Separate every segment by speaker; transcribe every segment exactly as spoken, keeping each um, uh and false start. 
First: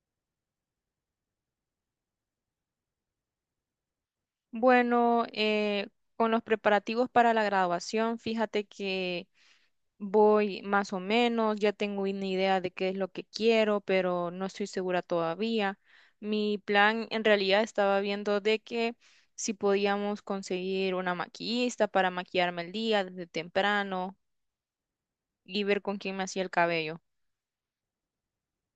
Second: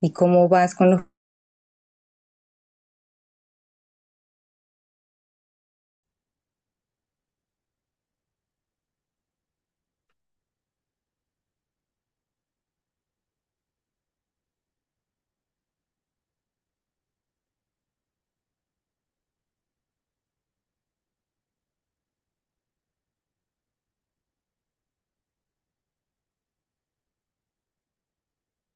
Speaker 1: ¿Y cómo vas con los...
Speaker 2: Bueno, eh, con los preparativos para la graduación, fíjate que voy más o menos, ya tengo una idea de qué es lo que quiero, pero no estoy segura todavía. Mi plan en realidad estaba viendo de que si podíamos conseguir una maquillista para maquillarme el día desde temprano y ver con quién me hacía el cabello.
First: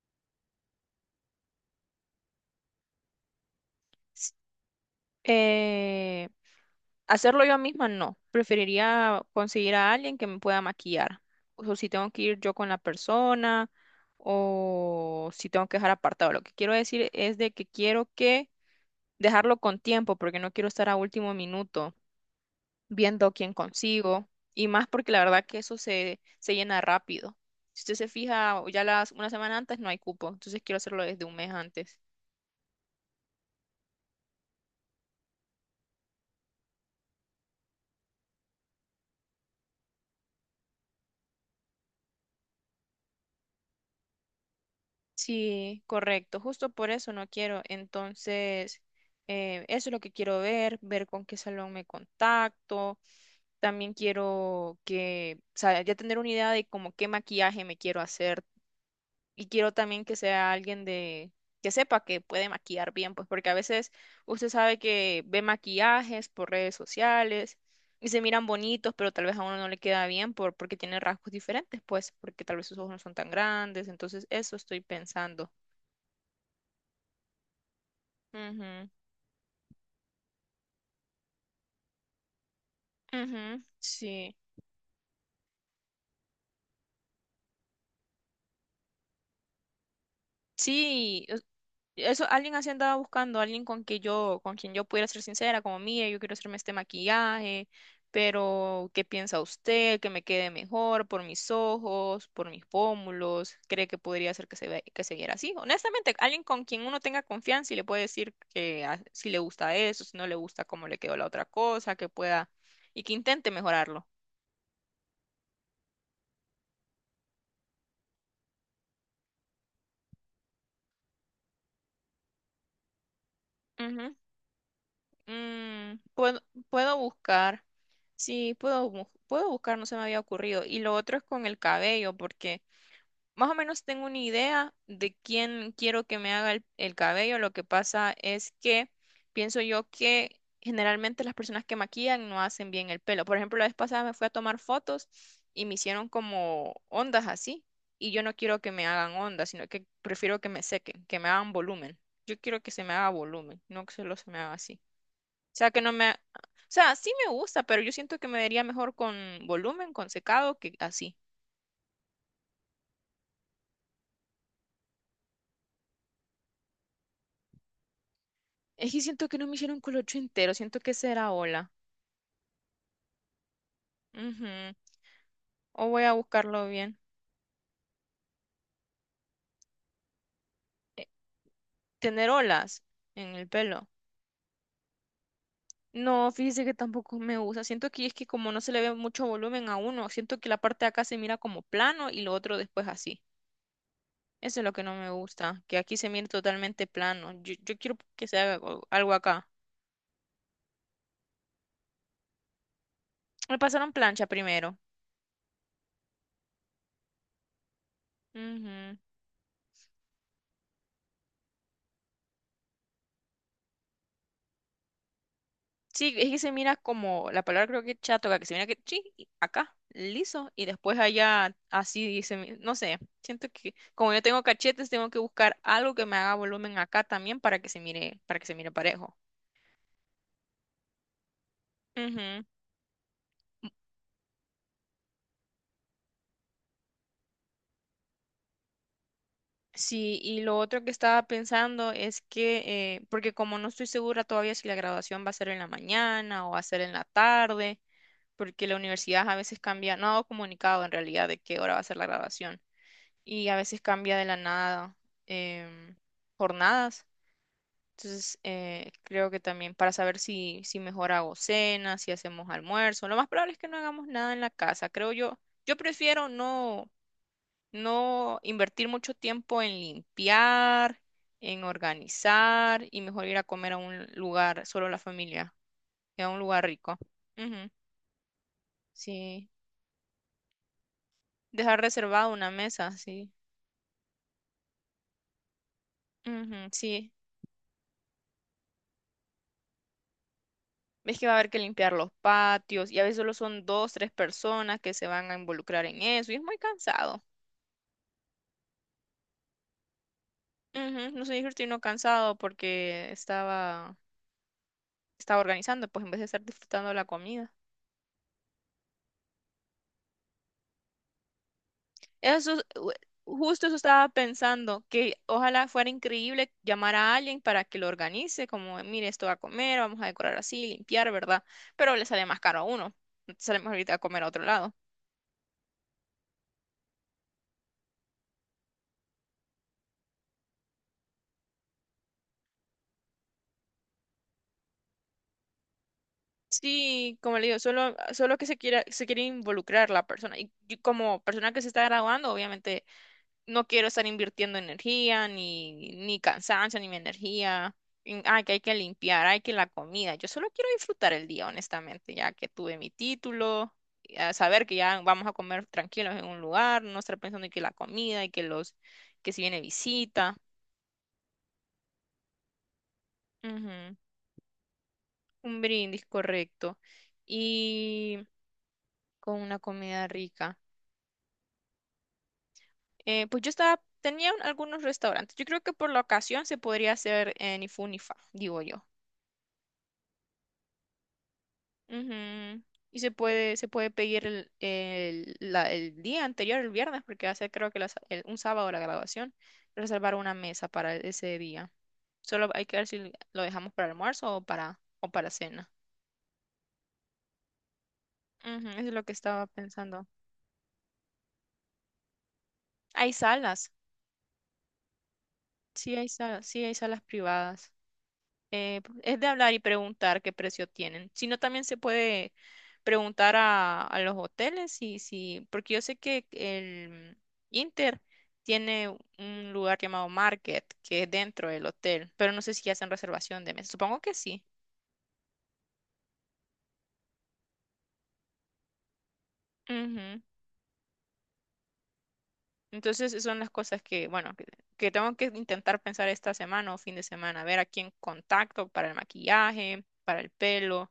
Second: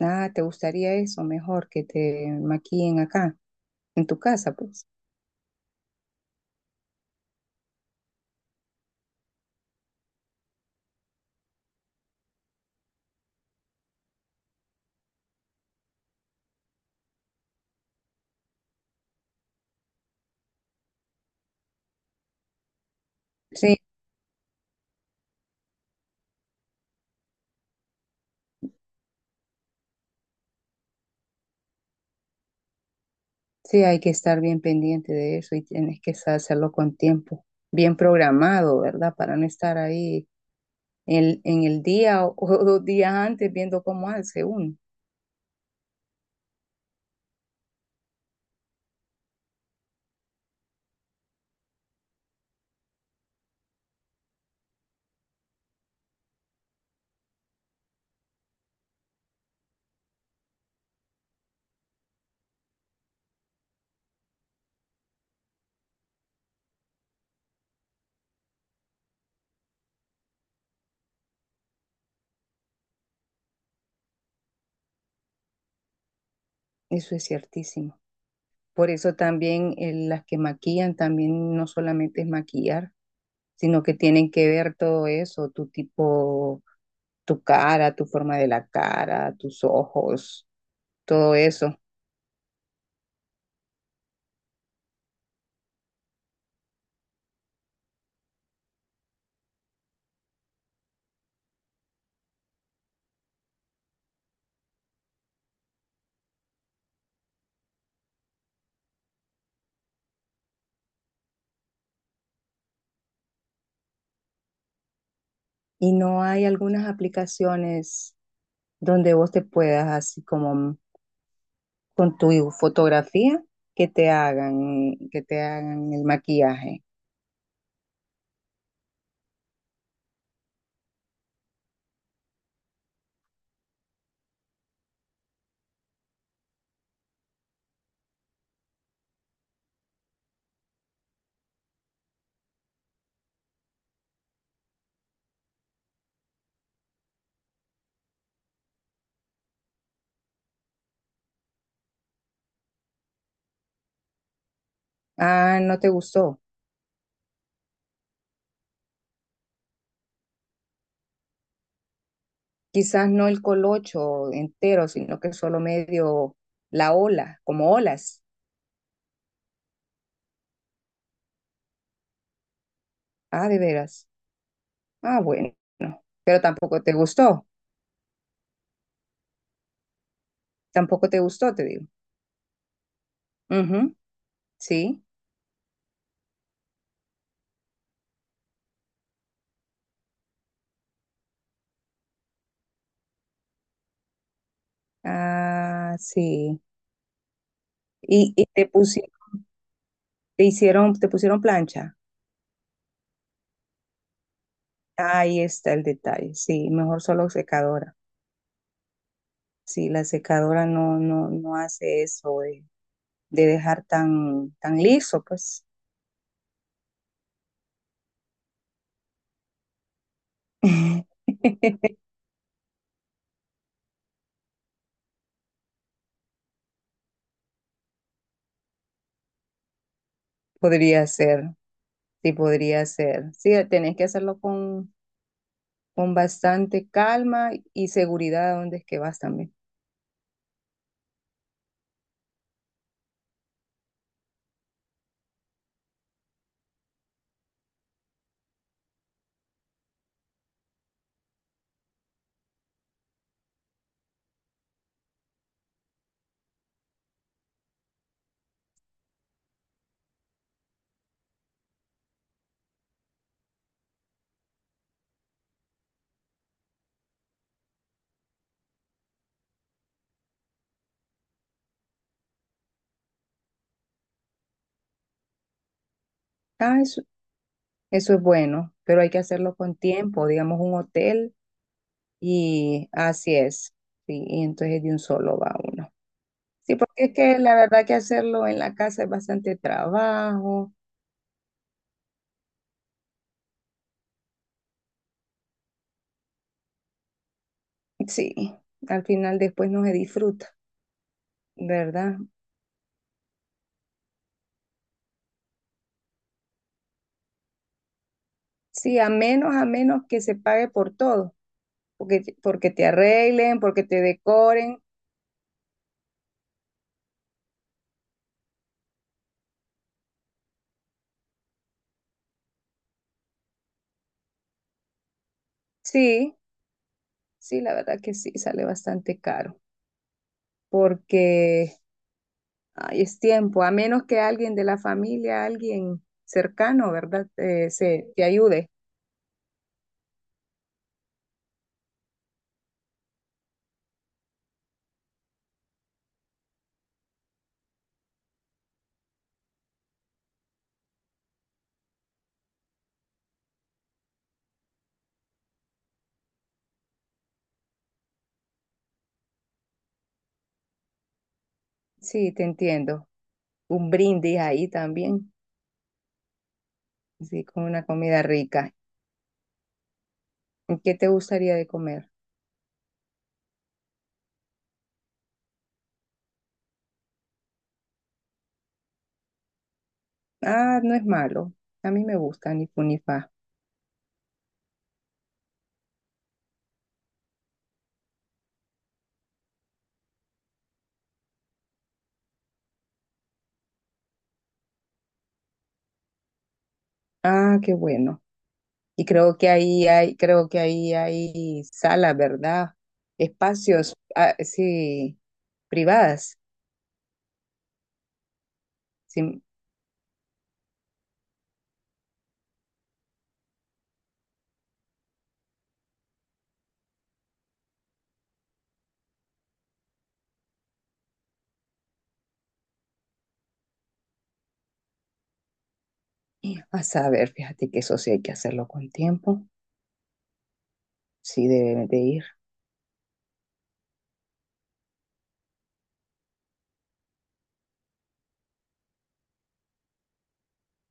Speaker 1: Ah, ¿te gustaría eso? Mejor que te maquillen acá, en tu casa, pues.
Speaker 2: Eh, hacerlo yo misma, no. Preferiría conseguir a alguien que me pueda maquillar. O si tengo que ir yo con la persona, o si tengo que dejar apartado. Lo que quiero decir es de que quiero que dejarlo con tiempo, porque no quiero estar a último minuto viendo quién
Speaker 1: Sí,
Speaker 2: consigo. Y más porque la verdad que eso se, se llena rápido. Si usted se fija, ya las una semana antes no hay cupo, entonces quiero hacerlo desde un mes antes.
Speaker 1: sí, hay que estar bien pendiente de eso y tienes que sa- hacerlo con tiempo, bien programado, ¿verdad? Para no estar ahí en, en el día o, o dos días antes viendo cómo hace uno.
Speaker 2: Sí, correcto, justo por eso no quiero. Entonces, eh, eso es lo que quiero ver, ver con qué salón me contacto. También quiero que, o sea, ya tener una idea de como qué maquillaje me quiero hacer. Y quiero también que sea alguien de, que sepa que puede maquillar bien, pues porque a veces usted sabe que ve maquillajes por redes sociales y se miran bonitos, pero tal vez a uno no le queda bien por, porque tiene rasgos diferentes, pues porque tal vez sus ojos no son tan grandes. Entonces, eso estoy pensando.
Speaker 1: Eso es ciertísimo.
Speaker 2: Ujú,
Speaker 1: Por eso también eh, las que maquillan también no solamente es maquillar,
Speaker 2: ujú,
Speaker 1: sino que tienen
Speaker 2: sí,
Speaker 1: que ver todo eso, tu tipo, tu cara, tu forma de la cara, tus ojos,
Speaker 2: sí,
Speaker 1: todo
Speaker 2: es-
Speaker 1: eso.
Speaker 2: eso alguien así andaba buscando, alguien con que yo, con quien yo pudiera ser sincera, como mire, yo quiero hacerme este maquillaje, pero ¿qué piensa usted? Que me quede mejor por mis ojos, por mis pómulos, ¿cree que podría ser que se ve, que se viera así? Honestamente, alguien con quien uno tenga confianza y le puede decir que ah, si le gusta eso, si no le gusta cómo le quedó la otra cosa, que pueda y que intente mejorarlo.
Speaker 1: ¿Y no hay algunas aplicaciones donde vos te puedas, así como con tu fotografía, que te hagan, que te hagan
Speaker 2: Mm,
Speaker 1: el
Speaker 2: puedo,
Speaker 1: maquillaje?
Speaker 2: puedo buscar. Sí, puedo, bu- puedo buscar, no se me había ocurrido. Y lo otro es con el cabello, porque más o menos tengo una idea de quién quiero que me haga el, el cabello. Lo que pasa es que pienso yo que generalmente las personas que maquillan no hacen bien el pelo. Por ejemplo, la vez pasada me fui a tomar fotos y me hicieron como ondas así. Y yo no quiero que me hagan ondas, sino que prefiero que me sequen, que me hagan volumen. Yo quiero que se me haga volumen, no que solo se me haga así
Speaker 1: Ah,
Speaker 2: sea,
Speaker 1: no
Speaker 2: que
Speaker 1: te
Speaker 2: no me. O
Speaker 1: gustó.
Speaker 2: sea, sí me gusta, pero yo siento que me vería mejor con volumen, con secado, que así.
Speaker 1: Quizás no el colocho entero, sino que solo medio la ola, como olas.
Speaker 2: Es que siento que no me hicieron colocho entero, siento que será ola.
Speaker 1: Ah, de veras.
Speaker 2: Ujú.
Speaker 1: Ah, bueno.
Speaker 2: O voy a
Speaker 1: Pero
Speaker 2: buscarlo
Speaker 1: tampoco te
Speaker 2: bien.
Speaker 1: gustó. Tampoco te gustó, te digo.
Speaker 2: Tener olas en el pelo.
Speaker 1: Ujú, sí.
Speaker 2: No, fíjese que tampoco me gusta. Siento que es que como no se le ve mucho volumen a uno, siento que la parte de acá se mira como plano y lo otro después así. Eso es lo que no me gusta, que aquí
Speaker 1: Ah,
Speaker 2: se mire
Speaker 1: sí.
Speaker 2: totalmente plano. Yo, yo quiero que
Speaker 1: Y,
Speaker 2: se
Speaker 1: y
Speaker 2: haga
Speaker 1: te
Speaker 2: algo algo
Speaker 1: pusieron,
Speaker 2: acá.
Speaker 1: te hicieron, te pusieron plancha.
Speaker 2: Me pasaron plancha primero.
Speaker 1: Ahí está el detalle. Sí, mejor solo secadora.
Speaker 2: Ujú.
Speaker 1: Sí, la secadora no, no, no hace eso de, de dejar tan, tan liso, pues.
Speaker 2: Sí, es que se mira como, la palabra creo que chatoca, que se mira que sí y acá, liso, y después allá así dice, mi- no sé, siento que como yo tengo cachetes, tengo que buscar algo que me haga volumen acá también para que se mire, para que se mire parejo.
Speaker 1: Podría ser, sí,
Speaker 2: Ujú.
Speaker 1: podría ser. Sí, tenés que hacerlo con, con bastante calma y seguridad a dónde es que vas también.
Speaker 2: Sí, y lo otro que estaba pensando es que, eh, porque como no estoy segura todavía si la graduación va a ser en la mañana o va a ser en la tarde, porque la universidad a veces cambia, no ha dado comunicado en realidad de qué hora va a ser la graduación. Y a veces cambia de la nada em, jornadas. Entonces, eh, creo que también para saber si, si mejor hago cena, si hacemos almuerzo, lo más probable es que no hagamos nada en la casa, creo yo. Yo prefiero no, no invertir mucho tiempo en limpiar, en organizar y mejor ir a comer a un lugar, solo la familia, y a un lugar
Speaker 1: Ah,
Speaker 2: rico.
Speaker 1: es...
Speaker 2: Ujú,
Speaker 1: Eso es bueno, pero hay que
Speaker 2: sí,
Speaker 1: hacerlo con tiempo, digamos un hotel,
Speaker 2: dejar reservada una
Speaker 1: y
Speaker 2: mesa, sí.
Speaker 1: así es. Sí, y entonces de un solo va uno.
Speaker 2: Ujú,
Speaker 1: Sí, porque
Speaker 2: sí.
Speaker 1: es que la verdad que hacerlo en la casa es bastante trabajo.
Speaker 2: Ves que va a haber que limpiar los patios y a veces solo son dos, tres personas que se van a involucrar en eso y es muy cansado.
Speaker 1: Sí, al final después no se disfruta,
Speaker 2: Ujú, no soy no
Speaker 1: ¿verdad?
Speaker 2: cansado porque estaba, estaba organizando, pues en vez de estar disfrutando la comida.
Speaker 1: Sí, a menos, a menos que se pague por todo, porque, te-
Speaker 2: Eso, es-
Speaker 1: porque te
Speaker 2: u-
Speaker 1: arreglen,
Speaker 2: justo eso
Speaker 1: porque te
Speaker 2: estaba
Speaker 1: decoren.
Speaker 2: pensando, que ojalá fuera increíble llamar a alguien para que lo organice, como, mire, esto va a comer, vamos a decorar así, limpiar, ¿verdad? Pero le sale más caro a uno, sale más ahorita a comer a otro lado.
Speaker 1: Sí, sí, la verdad que sí, sale bastante caro, porque... Ay, es tiempo, a menos que alguien de la familia, alguien cercano,
Speaker 2: Sí,
Speaker 1: ¿verdad?
Speaker 2: como le digo,
Speaker 1: Eh,
Speaker 2: solo,
Speaker 1: se te
Speaker 2: solo que se
Speaker 1: ayude.
Speaker 2: quiera, se quiere involucrar la persona. Y yo como persona que se está graduando, obviamente no quiero estar invirtiendo energía, ni, ni cansancio, ni mi energía. En, ay, que hay que limpiar, hay que la comida. Yo solo quiero disfrutar el día, honestamente, ya que tuve mi título, y a saber que ya vamos a comer tranquilos en un lugar, no estar pensando en que la comida y que los, que si viene visita.
Speaker 1: Sí, te entiendo. Un
Speaker 2: Ujú.
Speaker 1: brindis ahí también,
Speaker 2: Un brindis, correcto.
Speaker 1: sí, con una
Speaker 2: Y
Speaker 1: comida rica.
Speaker 2: con una comida rica.
Speaker 1: ¿Y ¿Qué te gustaría de comer?
Speaker 2: Eh, pues yo estaba, tenía un- algunos restaurantes. Yo creo que por la ocasión se podría hacer en Ifunifa, digo yo.
Speaker 1: Ah, no es malo. A mí me gusta
Speaker 2: Ujú.
Speaker 1: ni fu ni
Speaker 2: Y se
Speaker 1: fa.
Speaker 2: puede, se puede pedir el, el, la- el día anterior, el viernes, porque hace creo que la sa- el- un sábado la graduación, reservar una mesa para ese día. Solo hay que ver si lo dejamos para almuerzo o para, o para cena.
Speaker 1: Ah, qué bueno.
Speaker 2: Ujú, eso es lo
Speaker 1: Y
Speaker 2: que
Speaker 1: creo
Speaker 2: estaba
Speaker 1: que ahí
Speaker 2: pensando.
Speaker 1: hay, creo que ahí hay salas, ¿verdad?
Speaker 2: Hay salas,
Speaker 1: Espacios, ah, sí,
Speaker 2: sí hay
Speaker 1: privadas.
Speaker 2: salas, sí hay salas privadas. Eh, es de
Speaker 1: Sí.
Speaker 2: hablar y preguntar qué precio tienen. Si no, también se puede preguntar a, a los hoteles y si, porque yo sé que el Inter tiene un lugar llamado Market, que es dentro del hotel, pero no sé si hacen reservación de mesa. Supongo que sí.
Speaker 1: A saber, fíjate que eso sí hay que hacerlo con tiempo.
Speaker 2: Ujú.
Speaker 1: Sí, deben de ir.
Speaker 2: Entonces, esas son las cosas que, bueno, que, que, tengo que intentar pensar esta semana o fin de semana, ver a quién contacto para el maquillaje, para el pelo.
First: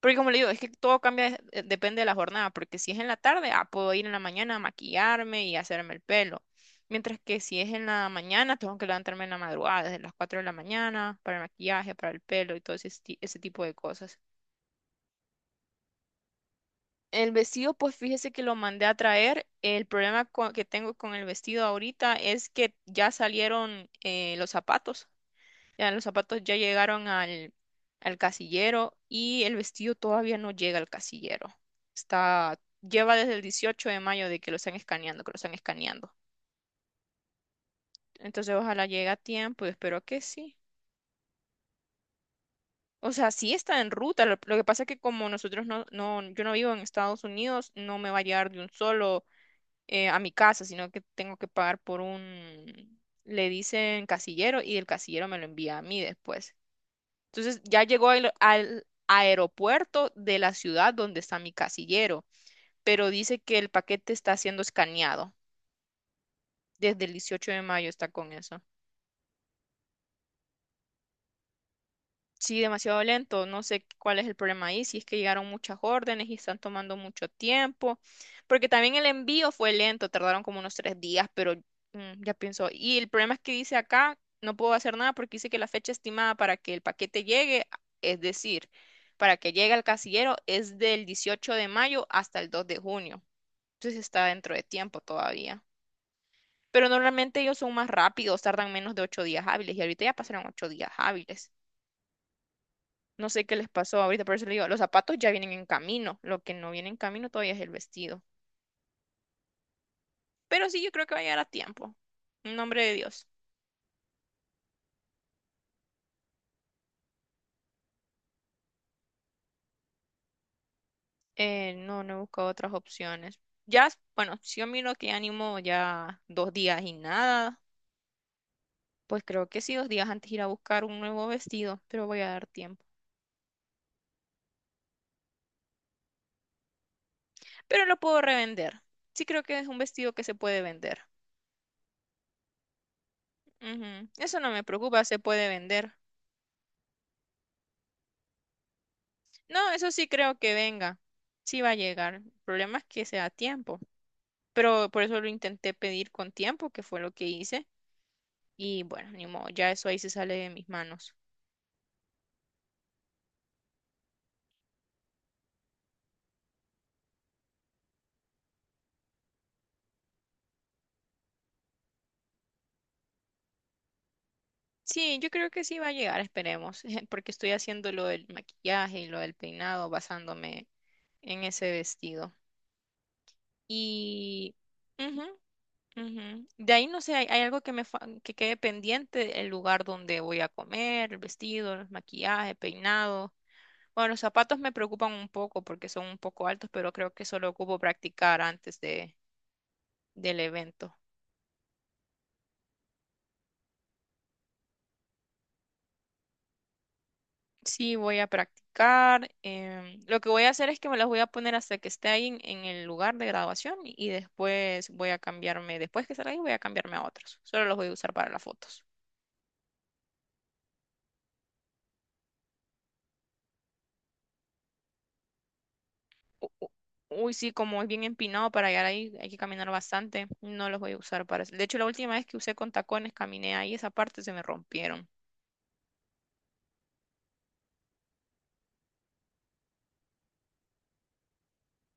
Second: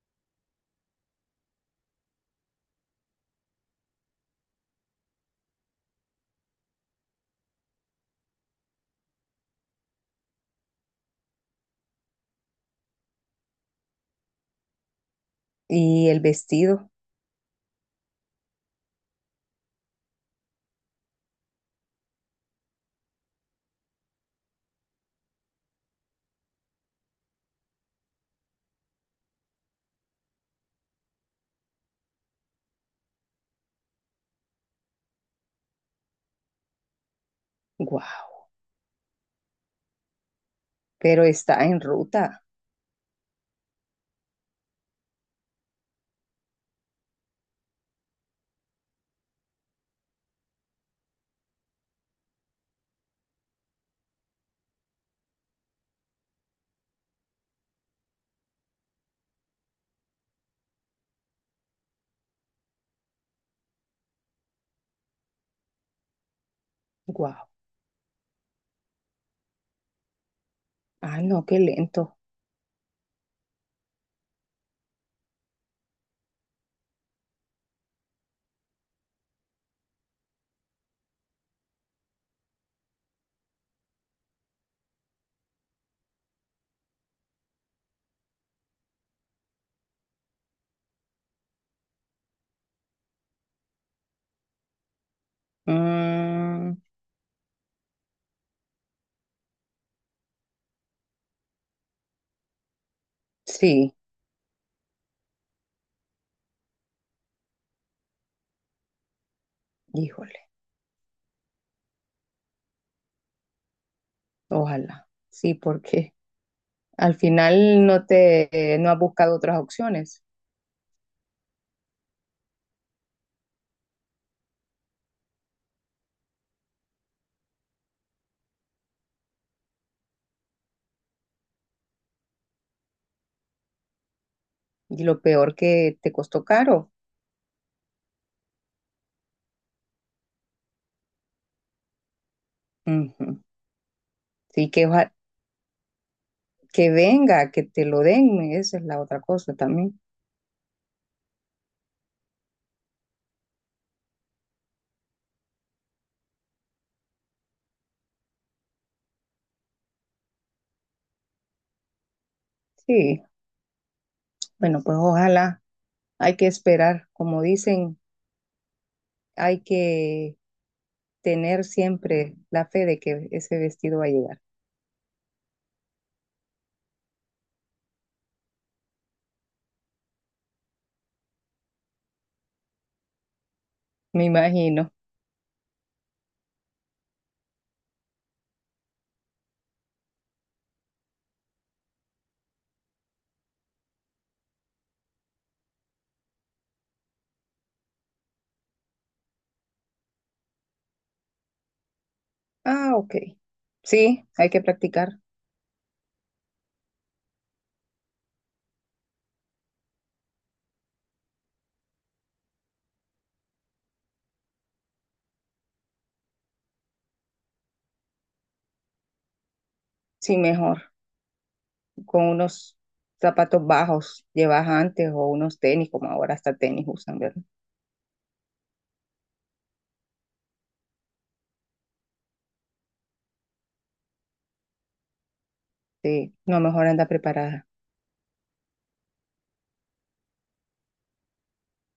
Speaker 2: Porque como le digo, es que todo cambia, de- eh, depende de la jornada, porque si es en la tarde, ah, puedo ir en la mañana a maquillarme y hacerme el pelo. Mientras que si es en la mañana, tengo que levantarme en la madrugada, desde las cuatro de la mañana, para el maquillaje, para el pelo y todo ese, esti- ese tipo de cosas.
Speaker 1: Y el vestido,
Speaker 2: El vestido, pues fíjese que lo mandé a traer. El problema co- que tengo con el vestido ahorita es que ya salieron eh, los zapatos. Ya los zapatos ya llegaron al, al casillero y el vestido todavía no llega al casillero. Está, lleva desde el dieciocho de mayo de que lo están escaneando, que lo están escaneando.
Speaker 1: wow,
Speaker 2: Entonces ojalá llegue a tiempo y espero que sí.
Speaker 1: pero está en ruta,
Speaker 2: O sea, sí está en ruta. Lo, lo que pasa es que como nosotros no, no, yo no vivo en Estados Unidos, no me va a llegar de un solo eh, a mi casa, sino que tengo que pagar por un, le dicen casillero y el casillero me lo envía a mí después. Entonces ya llegó al, al aeropuerto de la ciudad donde está mi casillero, pero dice que el paquete está siendo escaneado. Desde el
Speaker 1: wow.
Speaker 2: dieciocho de mayo está con eso.
Speaker 1: Ah, no, qué lento.
Speaker 2: Sí, demasiado lento. No sé cuál es el problema ahí, si es que llegaron muchas órdenes y están tomando mucho tiempo, porque también el envío fue lento, tardaron como unos tres días, pero mm, ya pienso. Y el problema es que dice acá, no puedo hacer nada porque dice que la fecha estimada para que el paquete llegue, es decir, para que llegue al casillero es del dieciocho de mayo hasta el dos de junio. Entonces está dentro de tiempo todavía.
Speaker 1: Mm,
Speaker 2: Pero normalmente ellos son más rápidos, tardan menos de ocho días hábiles y ahorita ya pasaron ocho días hábiles. No sé qué les
Speaker 1: sí,
Speaker 2: pasó ahorita, por eso le digo, los zapatos ya vienen en camino. Lo que no viene en camino todavía es el vestido.
Speaker 1: híjole,
Speaker 2: Pero sí, yo creo que va a llegar a tiempo. En nombre de Dios.
Speaker 1: ojalá. Sí, porque al final no te, no has buscado otras opciones.
Speaker 2: Eh, no, no he buscado otras opciones. Ya, bueno, si yo miro que animo ya dos días y nada, pues creo que sí, dos días antes ir a buscar un nuevo vestido, pero voy a dar tiempo.
Speaker 1: Y lo peor que te costó caro.
Speaker 2: Pero lo puedo revender. Sí creo que es un vestido que se puede vender.
Speaker 1: Ujú.
Speaker 2: Ujú. Eso no me
Speaker 1: Sí, que,
Speaker 2: preocupa,
Speaker 1: oja-
Speaker 2: se puede vender.
Speaker 1: que venga, que te lo den, esa es la otra cosa
Speaker 2: No, eso
Speaker 1: también.
Speaker 2: sí creo que venga. Sí va a llegar. El problema es que sea a tiempo. Pero por eso lo intenté pedir con tiempo, que fue lo que hice. Y bueno, ni modo, ya eso ahí se sale de mis manos.
Speaker 1: Sí, bueno, pues ojalá. Hay que esperar, como dicen, hay que tener siempre la fe de que ese vestido va a llegar.
Speaker 2: Sí, yo creo que sí va a llegar, esperemos, porque estoy haciendo lo del maquillaje y lo del peinado basándome en ese vestido.
Speaker 1: Me
Speaker 2: Y
Speaker 1: imagino.
Speaker 2: ujú, ujú. De ahí no sé, hay, hay algo que me fa- que quede pendiente, el lugar donde voy a comer, el vestido, el maquillaje, peinado. Bueno, los zapatos me preocupan un poco porque son un poco altos, pero creo que solo ocupo practicar antes de, del evento.
Speaker 1: Ah, ok. Sí, hay que practicar.
Speaker 2: Sí, voy a practicar. Em, lo que voy a hacer es que me las voy a poner hasta que esté ahí en, en el lugar de graduación y después voy a cambiarme, después que salga ahí voy a cambiarme a otros. Solo los voy a usar para las fotos.
Speaker 1: Sí, mejor. Con unos zapatos bajos llevas antes o unos tenis, como ahora
Speaker 2: U-
Speaker 1: hasta
Speaker 2: u-
Speaker 1: tenis usan,
Speaker 2: Uy,
Speaker 1: ¿verdad?
Speaker 2: sí, como es bien empinado para llegar ahí, hay que caminar bastante. No los voy a usar para eso. De hecho, la última vez que usé con tacones, caminé ahí, esa parte se me rompieron.
Speaker 1: Sí, no, mejor anda preparada.